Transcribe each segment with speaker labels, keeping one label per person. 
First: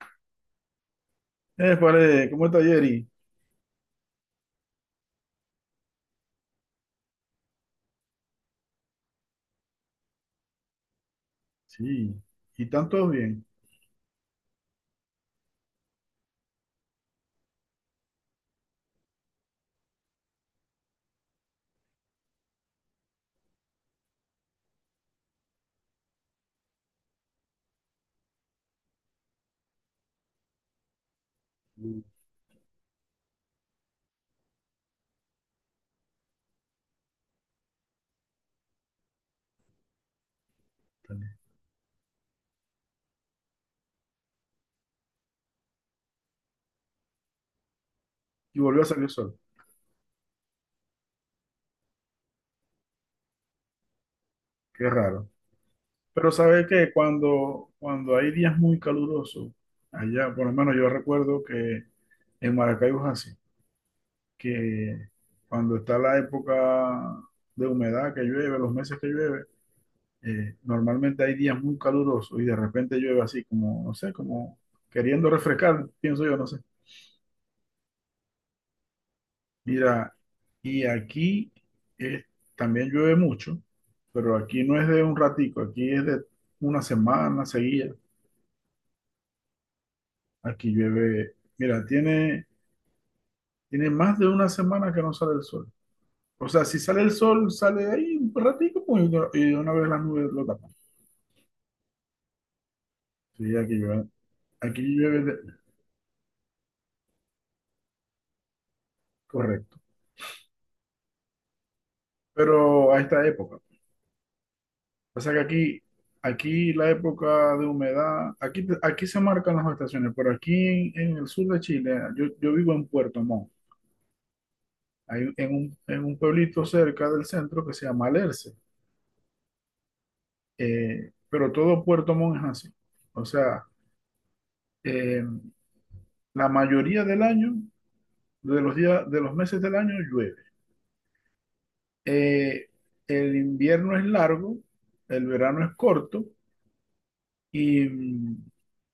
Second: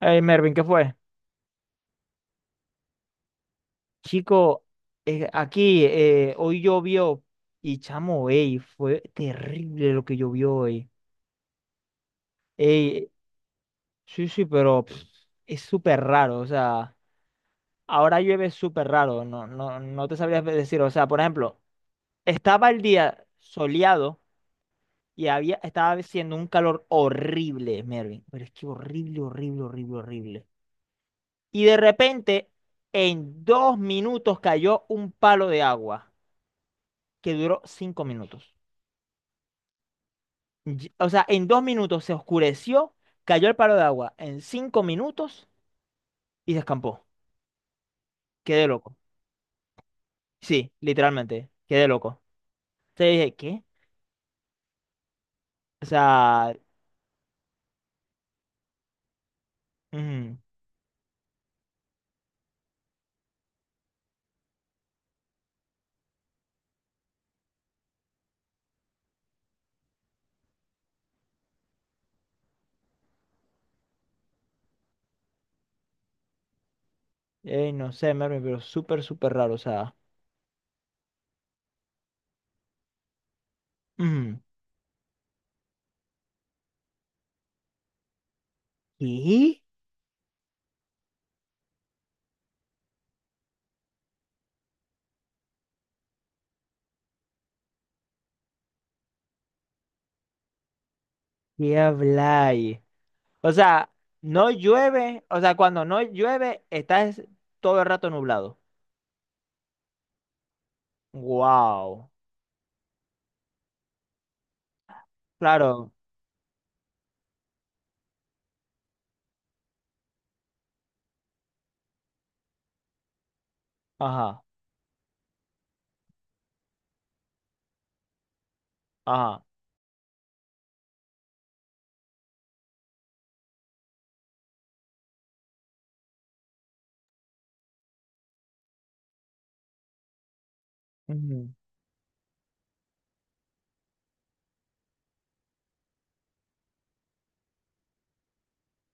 Speaker 1: Hey Mervin, ¿qué fue?
Speaker 2: Vale, ¿cómo está Jerry?
Speaker 1: Chico, aquí hoy llovió y chamo, ey, fue terrible lo que llovió hoy.
Speaker 2: Sí, y están
Speaker 1: Ey,
Speaker 2: todos bien.
Speaker 1: sí, sí, pero pff, es súper raro, o sea, ahora llueve súper raro, no, no, no te sabría decir, o sea, por ejemplo, estaba el día soleado y estaba haciendo un calor horrible, Mervin, pero es que horrible, horrible, horrible, horrible. Y de
Speaker 2: Útale.
Speaker 1: repente, en 2 minutos cayó un palo de agua que duró 5 minutos. O sea, en 2 minutos se oscureció, cayó el palo de agua en 5 minutos y se escampó.
Speaker 2: Y
Speaker 1: Quedé
Speaker 2: volvió a
Speaker 1: loco.
Speaker 2: salir el sol,
Speaker 1: Sí, literalmente, quedé loco. Te dije, ¿qué?
Speaker 2: qué raro.
Speaker 1: O
Speaker 2: Pero
Speaker 1: sea,
Speaker 2: ¿sabe qué? Cuando hay días muy calurosos, allá,
Speaker 1: ujú,
Speaker 2: por lo menos yo recuerdo que en Maracaibo es así, que cuando está la época de humedad que llueve, los meses que llueve, normalmente hay días muy calurosos y de repente llueve así como, no sé, como queriendo refrescar, pienso yo, no sé.
Speaker 1: no sé, Mervin, pero súper, súper raro. O sea,
Speaker 2: Mira, y aquí eh, también llueve mucho, pero
Speaker 1: ujú,
Speaker 2: aquí no es de un ratico, aquí es de una semana seguida.
Speaker 1: ¿qué?
Speaker 2: Aquí llueve, mira, tiene, tiene más de una semana que no sale el sol. O sea, si sale el sol, sale ahí un ratico pues, y de una vez las nubes lo tapan.
Speaker 1: ¿Qué habláis? O
Speaker 2: Sí, aquí
Speaker 1: sea,
Speaker 2: llueve,
Speaker 1: no
Speaker 2: aquí llueve,
Speaker 1: llueve, o
Speaker 2: de-
Speaker 1: sea, cuando no llueve, todo el rato nublado.
Speaker 2: correcto,
Speaker 1: Wow.
Speaker 2: pero a esta época. O sea que aquí,
Speaker 1: Claro.
Speaker 2: aquí la época de humedad, aquí, aquí se marcan las estaciones, pero aquí en el sur de Chile, yo vivo en Puerto Montt,
Speaker 1: Ajá,
Speaker 2: hay, en un pueblito cerca del centro que se llama Alerce,
Speaker 1: ajá.
Speaker 2: pero todo Puerto Montt es así. O sea, eh, la mayoría del año, de los días, de los meses del año llueve. Eh, el invierno es largo, el verano es corto. Y,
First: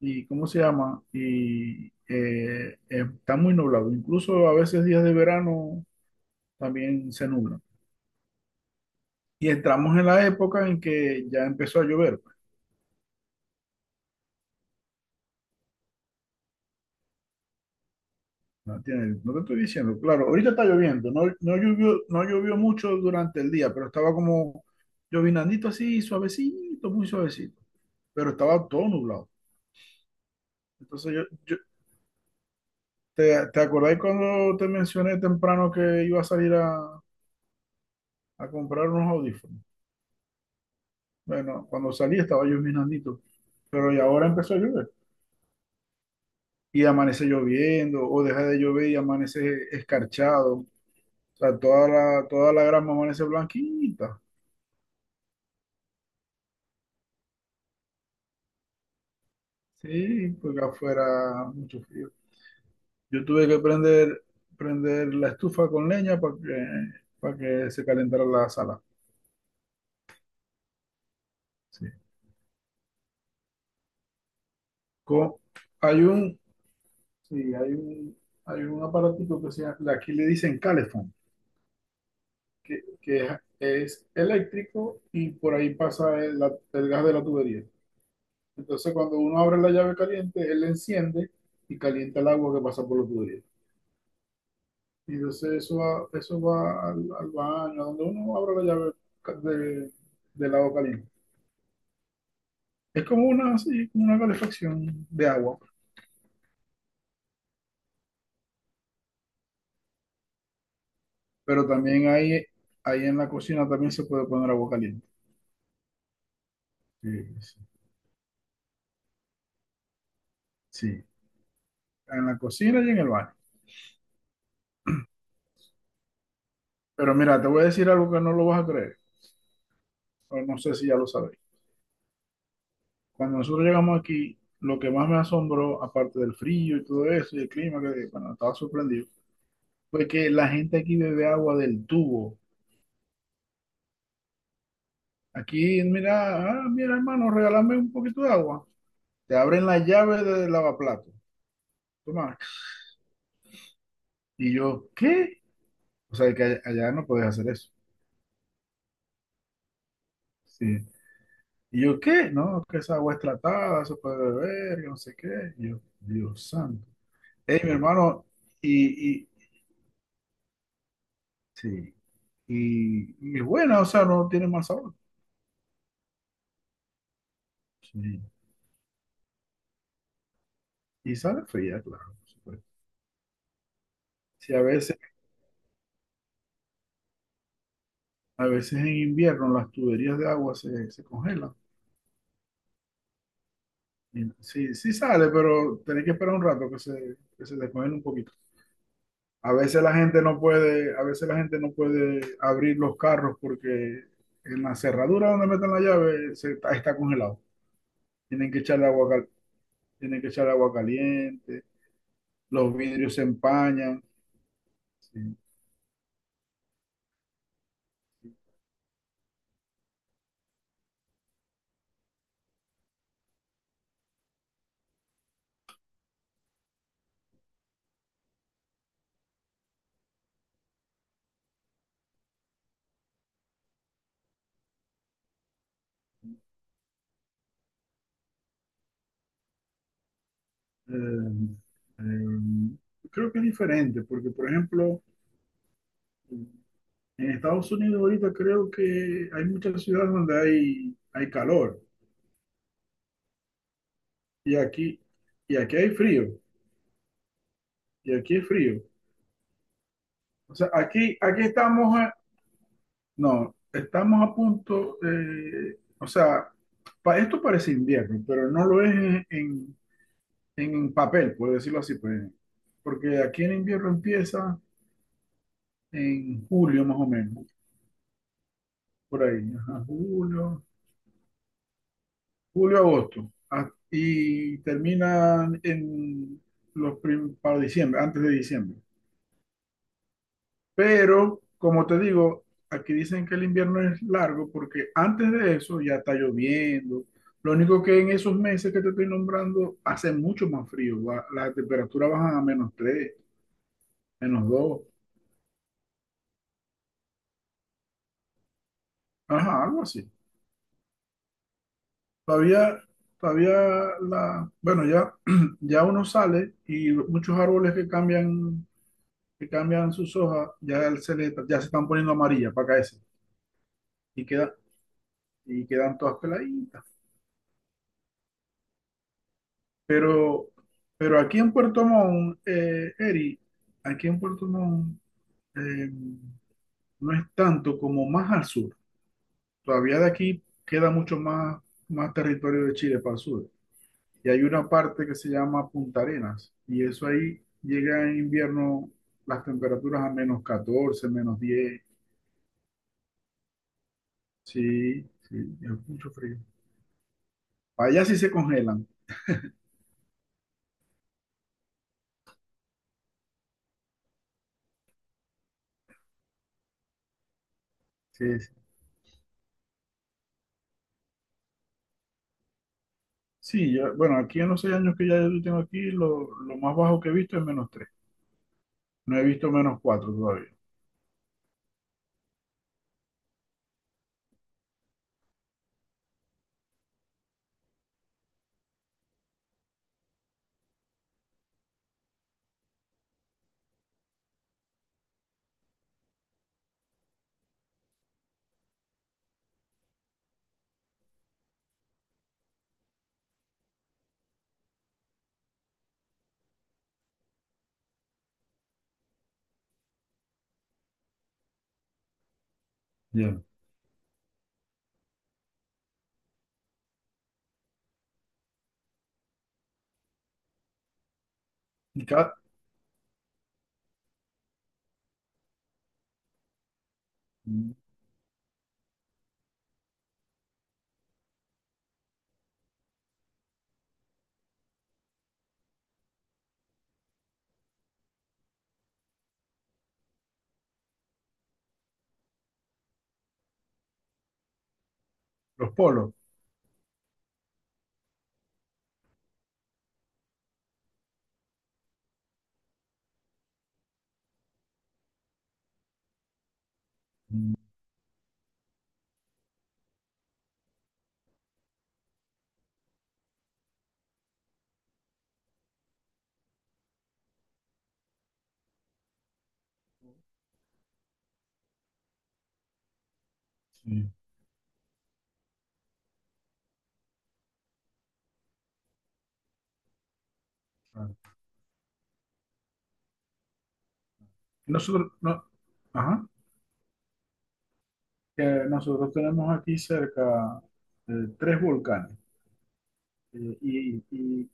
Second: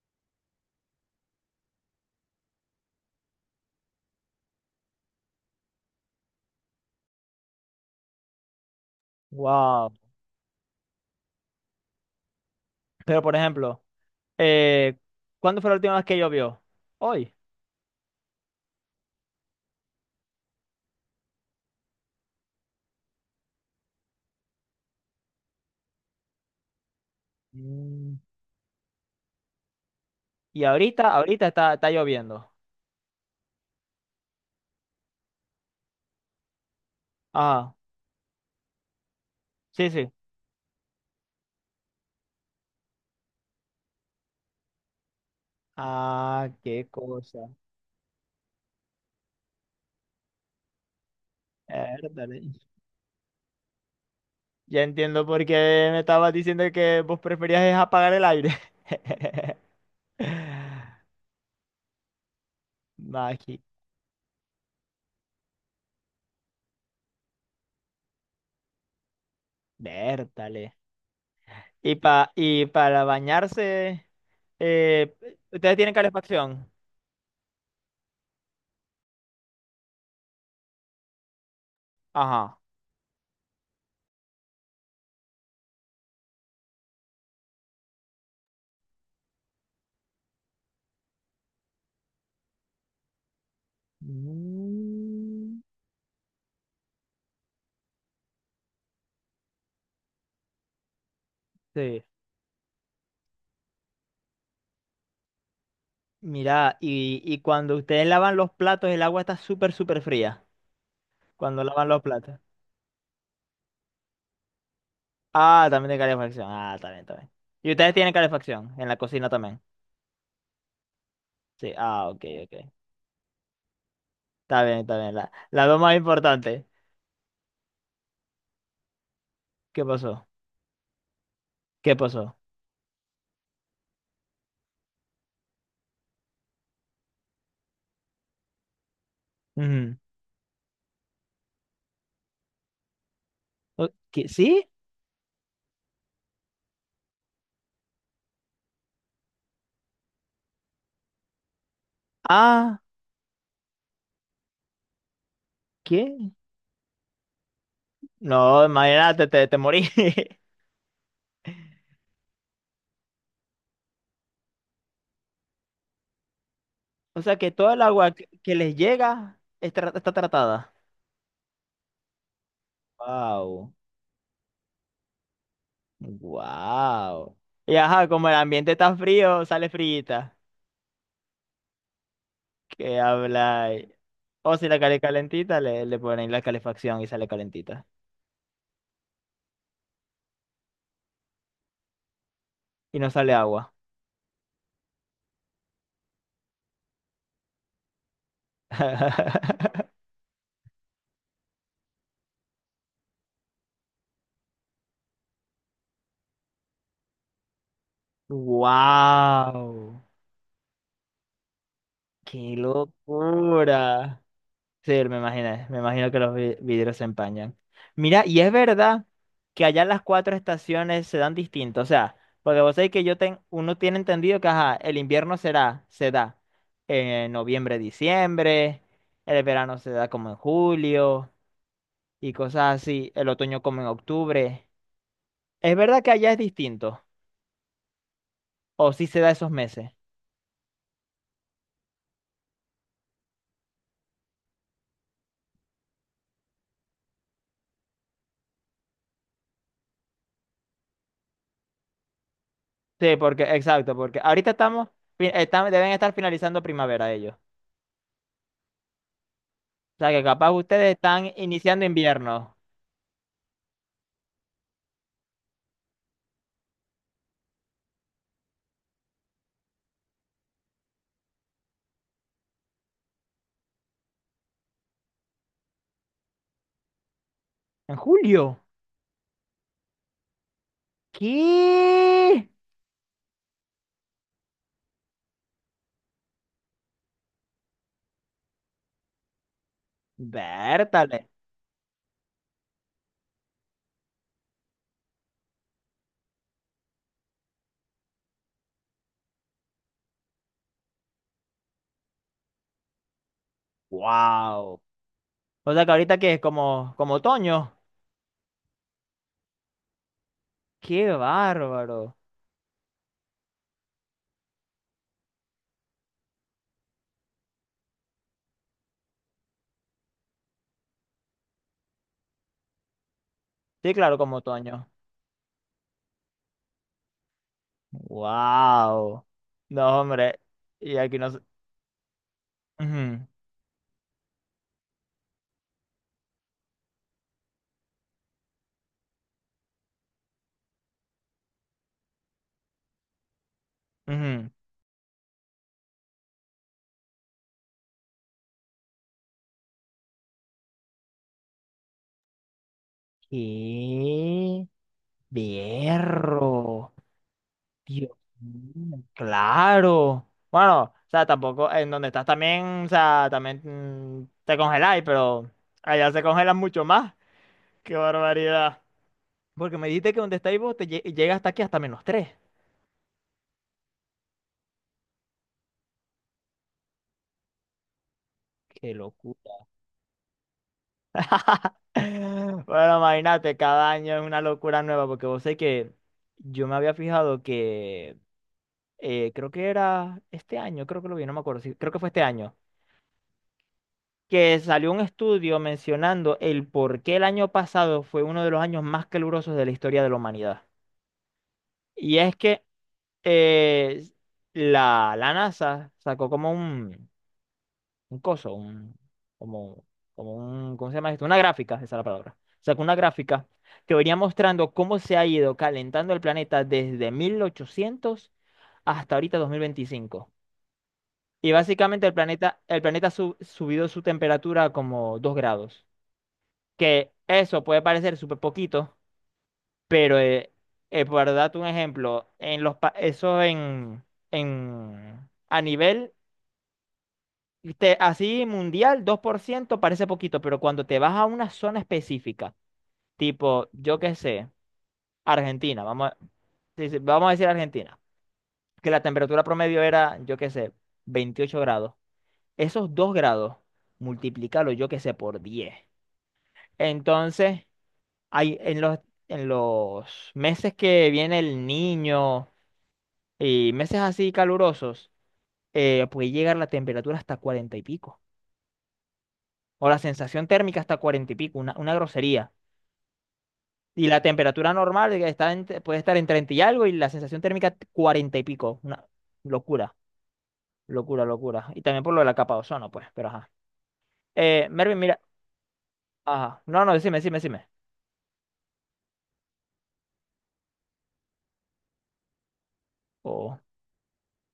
Speaker 2: y ¿cómo se llama? Y está muy nublado. Incluso a veces días de verano también se nubla. Y
Speaker 1: Wow.
Speaker 2: entramos en la época en que ya empezó a llover, pues.
Speaker 1: Pero, por ejemplo, eh, ¿cuándo fue la última vez que llovió? Hoy.
Speaker 2: ¿No entiendes? No te estoy diciendo, claro, ahorita está lloviendo. No, no llovió, no llovió mucho durante el día, pero estaba como llovinandito así, suavecito, muy suavecito.
Speaker 1: Mm.
Speaker 2: Pero estaba todo nublado.
Speaker 1: Y ahorita,
Speaker 2: Entonces
Speaker 1: ahorita está lloviendo.
Speaker 2: ¿te acordás cuando te mencioné temprano que iba a salir
Speaker 1: Ah,
Speaker 2: a comprar unos audífonos?
Speaker 1: sí, sí.
Speaker 2: Bueno, cuando salí estaba llovinandito, pero y ahora empezó a llover.
Speaker 1: Ah,
Speaker 2: Y
Speaker 1: qué
Speaker 2: amanece
Speaker 1: cosa.
Speaker 2: lloviendo, o deja de llover y amanece escarchado. O sea,
Speaker 1: Érdale.
Speaker 2: toda la grama amanece blanquita.
Speaker 1: Ya entiendo por qué me estabas diciendo que vos preferías es apagar el aire.
Speaker 2: Sí, porque afuera mucho frío. Yo tuve que
Speaker 1: Magi.
Speaker 2: prender, prender la estufa con leña para que se calentara la sala.
Speaker 1: Vértale.
Speaker 2: Sí.
Speaker 1: Y, y para bañarse, eh,
Speaker 2: Co-
Speaker 1: ¿ustedes tienen
Speaker 2: hay un,
Speaker 1: calefacción?
Speaker 2: sí, hay un aparatito que se llama, aquí le dicen calefón.
Speaker 1: Ajá.
Speaker 2: que, que es, eléctrico y por ahí pasa el gas de la tubería. Entonces, cuando uno abre la llave caliente, él la enciende y calienta el agua que pasa por la tubería. Y entonces
Speaker 1: Mm.
Speaker 2: eso va al, al baño, donde uno abre la llave ca- de, del agua caliente.
Speaker 1: Sí.
Speaker 2: Es como una, sí, como una calefacción de agua,
Speaker 1: Mira, y cuando ustedes lavan los platos, el agua está súper, súper fría. Cuando
Speaker 2: pero
Speaker 1: lavan los
Speaker 2: también
Speaker 1: platos.
Speaker 2: ahí en la cocina también se puede poner agua caliente.
Speaker 1: Ah, también de calefacción. Ah, está bien,
Speaker 2: Sí,
Speaker 1: está bien.
Speaker 2: sí,
Speaker 1: Y ustedes tienen calefacción en la cocina también.
Speaker 2: sí,
Speaker 1: Sí, ah, ok,
Speaker 2: en la
Speaker 1: ok.
Speaker 2: cocina y en el baño.
Speaker 1: Está bien, está bien. La dos más importante.
Speaker 2: Pero mira, te voy a decir algo que no lo vas a creer,
Speaker 1: ¿Qué pasó?
Speaker 2: o no sé si ya lo sabes.
Speaker 1: ¿Qué pasó?
Speaker 2: Cuando nosotros llegamos aquí, lo que más me asombró, aparte del frío y todo eso, y el clima, que bueno, estaba sorprendido,
Speaker 1: Ujú.
Speaker 2: fue que la gente aquí bebe agua del tubo.
Speaker 1: ¿Sí?
Speaker 2: Aquí, mira, ah, mira, hermano, regálame un poquito de agua. Te abren la llave del lavaplato. Toma.
Speaker 1: Ah,
Speaker 2: Y yo, ¿qué? O
Speaker 1: ¿qué?
Speaker 2: sea, que allá no podés hacer eso.
Speaker 1: No, imagínate, te morí.
Speaker 2: Sí. Y yo, ¿qué? No, que esa agua es tratada, eso puede beber, que no sé qué. Y yo, Dios santo.
Speaker 1: O sea que
Speaker 2: Ey,
Speaker 1: todo
Speaker 2: mi
Speaker 1: el agua
Speaker 2: hermano,
Speaker 1: que les
Speaker 2: y
Speaker 1: llega está tratada.
Speaker 2: sí. Y es
Speaker 1: Wow.
Speaker 2: buena, o sea, no tiene mal sabor.
Speaker 1: Wow. Y ajá,
Speaker 2: Sí.
Speaker 1: como el ambiente está frío, sale frita.
Speaker 2: Y sale fría, claro, por supuesto.
Speaker 1: ¿Qué habláis?
Speaker 2: Sí,
Speaker 1: O si la calle calentita, le ponen la calefacción y sale calentita.
Speaker 2: a veces en invierno las tuberías de agua se congelan.
Speaker 1: Y no sale agua.
Speaker 2: Y sí, sí sale, pero tenés que esperar un rato que se descongele un poquito. A veces la gente no puede, a veces la gente no puede abrir los carros porque en la cerradura donde meten la llave está congelado. Tienen que echarle agua,
Speaker 1: Wow.
Speaker 2: tienen que echarle agua caliente,
Speaker 1: ¡Qué
Speaker 2: los vidrios se empañan.
Speaker 1: locura! Sí,
Speaker 2: Sí.
Speaker 1: me imagino que los vidrios se empañan. Mira, y es verdad que allá las cuatro estaciones se dan distinto, o sea, porque vos sabés que uno tiene entendido que ajá, el invierno se da en noviembre, diciembre, el verano se da como en julio y cosas así, el otoño como en octubre. ¿Es verdad que allá es distinto? ¿O sí se da esos meses?
Speaker 2: Eh, eh, creo que es diferente, porque por ejemplo, en Estados Unidos ahorita creo que hay muchas ciudades donde hay calor
Speaker 1: Sí, porque, exacto, porque ahorita
Speaker 2: y
Speaker 1: estamos,
Speaker 2: aquí, y aquí hay
Speaker 1: deben estar
Speaker 2: frío,
Speaker 1: finalizando primavera ellos.
Speaker 2: y aquí es frío.
Speaker 1: O sea, que capaz
Speaker 2: O sea,
Speaker 1: ustedes
Speaker 2: aquí,
Speaker 1: están
Speaker 2: aquí
Speaker 1: iniciando
Speaker 2: estamos,
Speaker 1: invierno.
Speaker 2: no, estamos a punto, o sea, esto parece invierno, pero no lo es en, en papel, por decirlo así, pues, porque aquí en invierno empieza en julio más o menos,
Speaker 1: En julio.
Speaker 2: por ahí, ajá, julio,
Speaker 1: ¿Qué?
Speaker 2: julio, agosto, y terminan en para diciembre, antes de diciembre.
Speaker 1: Vértale.
Speaker 2: Pero, como te digo, aquí dicen que el invierno es largo porque antes de eso ya está lloviendo. Lo único que en esos meses que te estoy nombrando hace mucho más frío, la temperatura baja a -3, menos
Speaker 1: Wow.
Speaker 2: dos
Speaker 1: O sea que ahorita que es como, otoño.
Speaker 2: ajá, algo así.
Speaker 1: Qué bárbaro.
Speaker 2: Todavía, todavía la, bueno, ya, ya uno sale y muchos árboles que cambian sus hojas, ya se están poniendo amarillas para caerse
Speaker 1: Sí, claro,
Speaker 2: y,
Speaker 1: como otoño.
Speaker 2: y quedan todas peladitas.
Speaker 1: Wow. No, hombre.
Speaker 2: Pero,
Speaker 1: Y aquí
Speaker 2: pero
Speaker 1: no sé.
Speaker 2: aquí en Puerto Montt,
Speaker 1: Ujú,
Speaker 2: Eri, aquí en Puerto Montt eh, no es tanto como más al sur. Todavía de aquí queda mucho más, más territorio de Chile para el sur. Y hay
Speaker 1: ujú.
Speaker 2: una parte que se llama Punta Arenas y eso ahí llega en invierno las temperaturas a -14, -10.
Speaker 1: ¡Qué
Speaker 2: Sí, sí, es mucho frío.
Speaker 1: berro!
Speaker 2: Allá
Speaker 1: Dios
Speaker 2: sí se congelan.
Speaker 1: mío, claro. Bueno, o sea, tampoco en donde estás también, o sea, también te congeláis, pero allá se congelan mucho más. ¡Qué
Speaker 2: Sí, sí.
Speaker 1: barbaridad! Porque me dijiste que donde estáis vos llega hasta aquí, hasta -3.
Speaker 2: Sí, ya- bueno, aquí en los 6 años que ya yo tengo aquí, lo más bajo que he visto es -3.
Speaker 1: Qué
Speaker 2: No he visto
Speaker 1: locura.
Speaker 2: -4 todavía.
Speaker 1: Bueno, imagínate, cada año es una locura nueva, porque vos sé que yo me había fijado que creo que era este año, creo que lo vi, no me acuerdo, sí, creo que fue este año, que salió un estudio mencionando el por qué el año pasado fue uno de los años más calurosos de la historia de la humanidad. Y es que eh, la NASA sacó como un coso, como, como un, ¿cómo se llama esto? Una gráfica, esa es la palabra. Sacó una
Speaker 2: Bien.
Speaker 1: gráfica que venía mostrando cómo se ha ido calentando el planeta desde 1800 hasta ahorita 2025. Y básicamente
Speaker 2: Y cada,
Speaker 1: el planeta ha subido su temperatura como 2 grados. Que eso puede parecer súper poquito, pero por darte un ejemplo, en los, eso en, a nivel así mundial, 2% parece poquito, pero cuando te vas a una zona específica, tipo, yo qué sé,
Speaker 2: los
Speaker 1: Argentina,
Speaker 2: polos.
Speaker 1: sí, sí, vamos a decir Argentina, que la temperatura promedio era, yo qué sé, 28 grados. Esos 2 grados, multiplícalo, yo qué sé, por 10.
Speaker 2: Mm,
Speaker 1: Entonces, hay, en los meses que viene el niño y meses así calurosos, puede llegar la temperatura hasta 40 y pico. O la sensación térmica hasta 40 y pico, una grosería. Y
Speaker 2: sí,
Speaker 1: la temperatura normal puede estar en 30 y algo y la sensación térmica 40 y pico. Una locura,
Speaker 2: claro.
Speaker 1: locura, locura. Y también por lo de la capa de ozono, pues, pero ajá. Mervin,
Speaker 2: Nosotros,
Speaker 1: mira.
Speaker 2: no, ajá,
Speaker 1: Ajá. No, no, decime, decime, decime.
Speaker 2: que nosotros tenemos aquí cerca eh, 3 volcanes. Eh,
Speaker 1: Oh,
Speaker 2: y y,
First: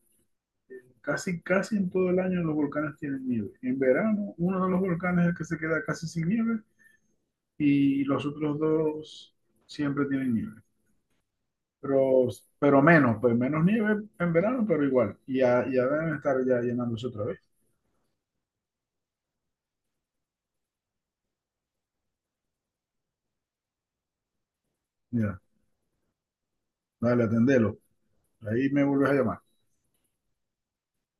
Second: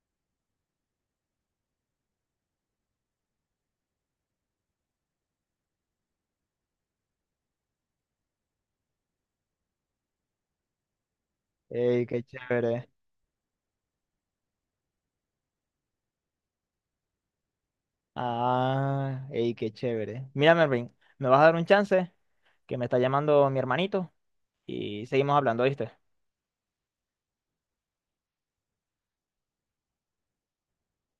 Speaker 2: casi, casi en todo el año los volcanes tienen nieve. En verano, uno de los volcanes es el que se queda casi sin nieve y los otros dos siempre tienen nieve.
Speaker 1: ey, qué
Speaker 2: Pero, pero
Speaker 1: chévere.
Speaker 2: menos, pues menos nieve en verano, pero igual. Y ya, ya deben estar ya llenándose otra vez.
Speaker 1: Ah, ey, qué chévere. Mira, Mervin, me vas a dar un chance que me está llamando mi hermanito y seguimos
Speaker 2: Mira,
Speaker 1: hablando, ¿viste?
Speaker 2: dale, atendelo. Ahí me vuelves a llamar.